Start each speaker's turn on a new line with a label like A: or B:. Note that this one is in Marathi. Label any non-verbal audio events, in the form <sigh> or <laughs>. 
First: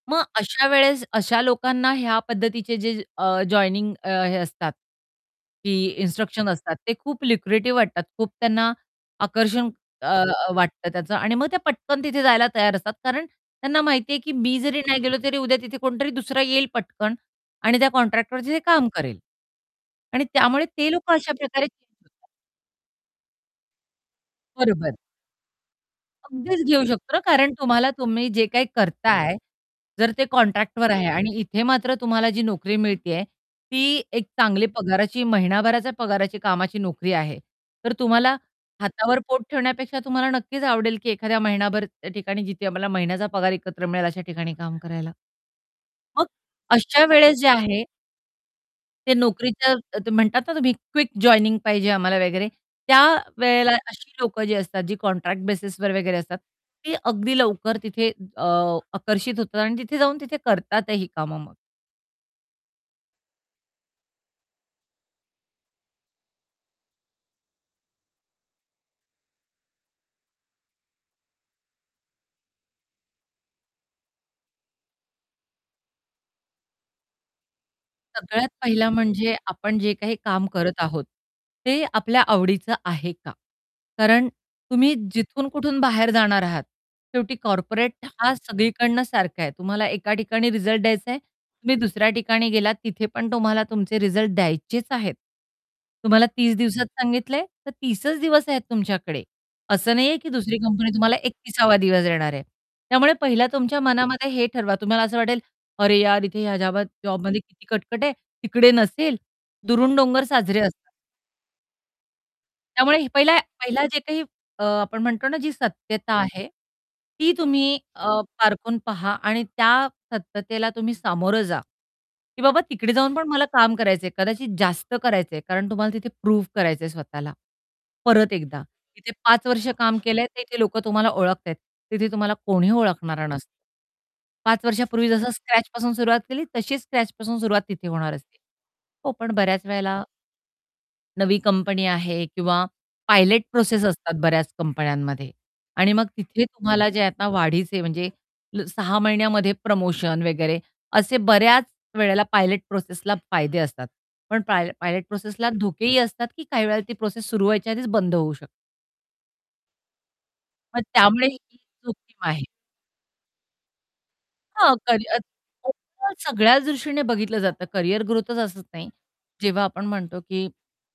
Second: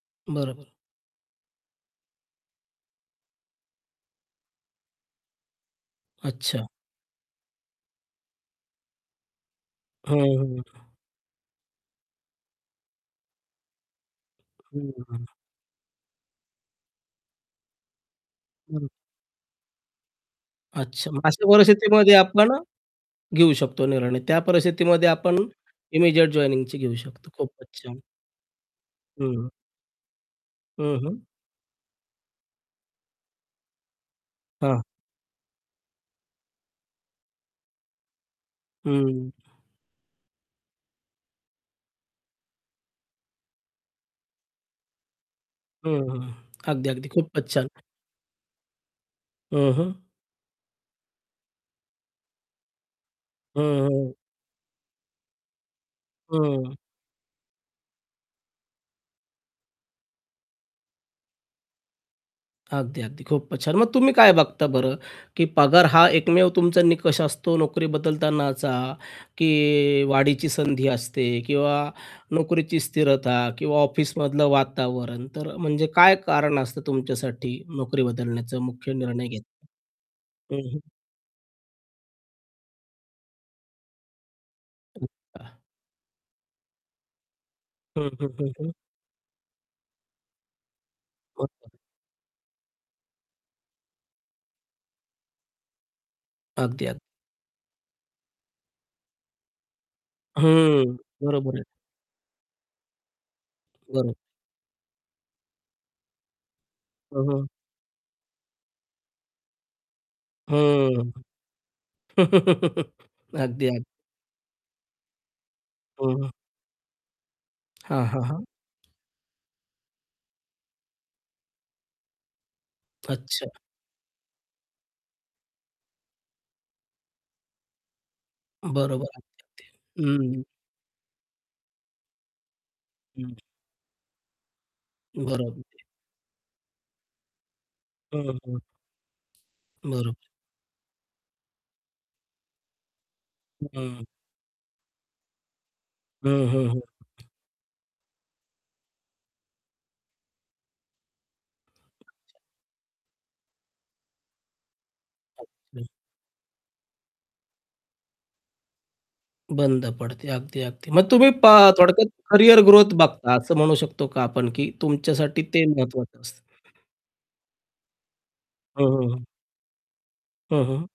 A: मग अशा
B: बरोबरं.
A: वेळेस अशा लोकांना ह्या पद्धतीचे जे अ, जॉइनिंग अ, हे असतात की इन्स्ट्रक्शन
B: अच्छा.
A: असतात ते खूप लुक्रेटिव्ह वाटतात. खूप त्यांना आकर्षण अ,
B: हं,
A: अ,
B: हं.
A: वाटतं त्याचं आणि मग ते पटकन तिथे जायला तयार असतात. कारण त्यांना माहितीये की मी जरी नाही गेलो,
B: हं.
A: तरी उद्या तिथे कोणतरी दुसरा येईल पटकन आणि त्या कॉन्ट्रॅक्टवरती ते काम
B: <unintelligible>
A: करेल. आणि त्यामुळे ते
B: अच्छा.
A: लोकं
B: मग
A: अशा
B: अशा
A: प्रकारे
B: परिस्थितीमध्ये
A: <unintelligible>
B: आपण घेऊ शकतो निर्णय त्या
A: बरोबर.
B: परिस्थितीमध्ये आपण इमिजिएट
A: अगदीच
B: जॉइनिंगची
A: घेऊ
B: घेऊ
A: शकतो.
B: शकतो.
A: कारण
B: खूपचं
A: तुम्हाला
B: छान.
A: तुम्ही जे काही करताय
B: हं.
A: जर ते कॉन्ट्रॅक्टवर
B: हं,
A: आहे
B: हं.
A: आणि इथे मात्र तुम्हाला जी नोकरी मिळतेय, ती एक चांगली
B: हां.
A: पगाराची महिनाभराच्या पगाराची कामाची नोकरी आहे. तर तुम्हाला हातावर
B: हं.
A: पोट ठेवण्यापेक्षा तुम्हाला नक्कीच आवडेल, की एखाद्या महिनाभर त्या ठिकाणी जिथे आम्हाला महिन्याचा पगार एकत्र मिळेल अशा ठिकाणी काम करायला.
B: हं,
A: मग
B: हं. अगदी
A: अशा
B: अगदी.
A: वेळेस
B: खूपचं
A: जे
B: छान.
A: आहे ते
B: हं,
A: नोकरीचं
B: हं.
A: म्हणतात ना, तुम्ही क्विक जॉइनिंग पाहिजे आम्हाला वगैरे त्यावेळेला अशी
B: हं.
A: लोकं जी असतात जी कॉन्ट्रॅक्ट बेसिसवर वगैरे असतात
B: हं.
A: ते अगदी लवकर तिथे अ, आकर्षित होतात आणि तिथे जाऊन तिथे करतातही कामं मग.
B: अगदी, अगदी. खूपच छान. मग तुम्ही काय बघता बरं? की पगार हा एकमेव तुमचा निकष असतो नोकरी बदलताना चा की वाढीची संधी असते किंवा नोकरीची स्थिरता किंवा ऑफिसमधलं वातावरण. तर म्हणजे काय कारण असतं तुमच्यासाठी नोकरी
A: सगळ्यात
B: बदलण्याचा
A: पहिला
B: मुख्य निर्णय
A: म्हणजे
B: घेताना.
A: आपण जे काही काम
B: हं,
A: करत
B: हं.
A: आहोत ते आपल्या आवडीचं आहे का? कारण तुम्ही जिथून कुठून बाहेर जाणार आहात शेवटी कॉर्पोरेट
B: हं, हं,
A: हा
B: हं, हं.
A: सगळीकडनं सारखा आहे. तुम्हाला एका ठिकाणी रिझल्ट द्यायचाय तुम्ही
B: <unintelligible>
A: दुसऱ्या ठिकाणी गेलात तिथे पण तुम्हाला तुमचे रिझल्ट द्यायचेच आहेत. तुम्हाला 30 दिवसात
B: अगदी, अग
A: सांगितलंय तर 30चं दिवस आहेत तुमच्याकडे असं नाहीये की दुसरी कंपनी
B: हं.
A: तुम्हाला
B: बरोबर आहे.
A: 31सावा दिवस देणार आहे. त्यामुळे पहिला तुमच्या
B: बरोबर.
A: मनामध्ये हे ठरवा तुम्हाला असं वाटेल "अरे यार इथे ह्या जाबात
B: हं,
A: जॉबमध्ये
B: हं.
A: किती कटकट आहे तिकडे नसेल." "दुरून डोंगर साजरे" असतात.
B: हं.
A: त्यामुळे
B: <laughs>
A: पहिला
B: अगदी, अगदी.
A: पहिला जे काही अ, आपण म्हणतो ना जी सत्यता
B: हं.
A: आहे ती तुम्ही
B: हां,
A: अ,
B: हां, हां.
A: पारखून पहा आणि त्या सत्यतेला तुम्ही सामोरं जा, की बाबा "तिकडे जाऊन पण मला
B: अच्छा.
A: काम करायचंय, कदाचित जास्त करायचंय." कारण तुम्हाला तिथे प्रूव्ह करायचंय स्वतःला. परत एकदा
B: बरोबर
A: इथे 5 वर्ष
B: <unintelligible>
A: काम केलंय ते
B: हं.
A: इथे लोकं तुम्हाला ओळखता आहेत, तिथे तुम्हाला कोणी ओळखणारं
B: हं.
A: नसतं. 5 वर्षापूर्वी जसं
B: बरोबर आहे.
A: स्क्रॅचपासून सुरुवात केली तशीच स्क्रॅचपासून सुरुवात तिथे होणार
B: हं,
A: असते.
B: हं.
A: हो पण बऱ्याच वेळेला
B: बरोबर.
A: नवी कंपनी आहे किंवा पायलट प्रोसेस
B: हं.
A: असतात बऱ्याच कंपन्यांमध्ये आणि मग तिथे
B: हं, हं, हं.
A: तुम्हाला जे आता वाढीचे म्हणजे 6 महिन्यामध्ये प्रमोशन वगैरे, असे बऱ्याच वेळेला पायलट प्रोसेसला फायदे असतात. पण पाय पायलट प्रोसेसला
B: <unintelligible>
A: धोकेही असतात की काही वेळेला ती प्रोसेस सुरु व्हायच्या आधीच बंद होऊ शकते.
B: बंद पडते. अगदी,
A: मग
B: अगदी. मग
A: त्यामुळे
B: तुम्ही पा
A: ही
B: थोडक्यात
A: जोखीम आहे.
B: करियर ग्रोथ बघता असं म्हणू शकतो का आपण की
A: हां. करियर
B: तुमच्यासाठी ते
A: <unintelligible>
B: महत्वाचं असतं?
A: सगळ्याच दृष्टीने बघितलं जातं करियर ग्रोथच असत
B: हं,
A: नाही
B: हं, हं.
A: जेव्हा आपण म्हणतो की
B: हं, हं.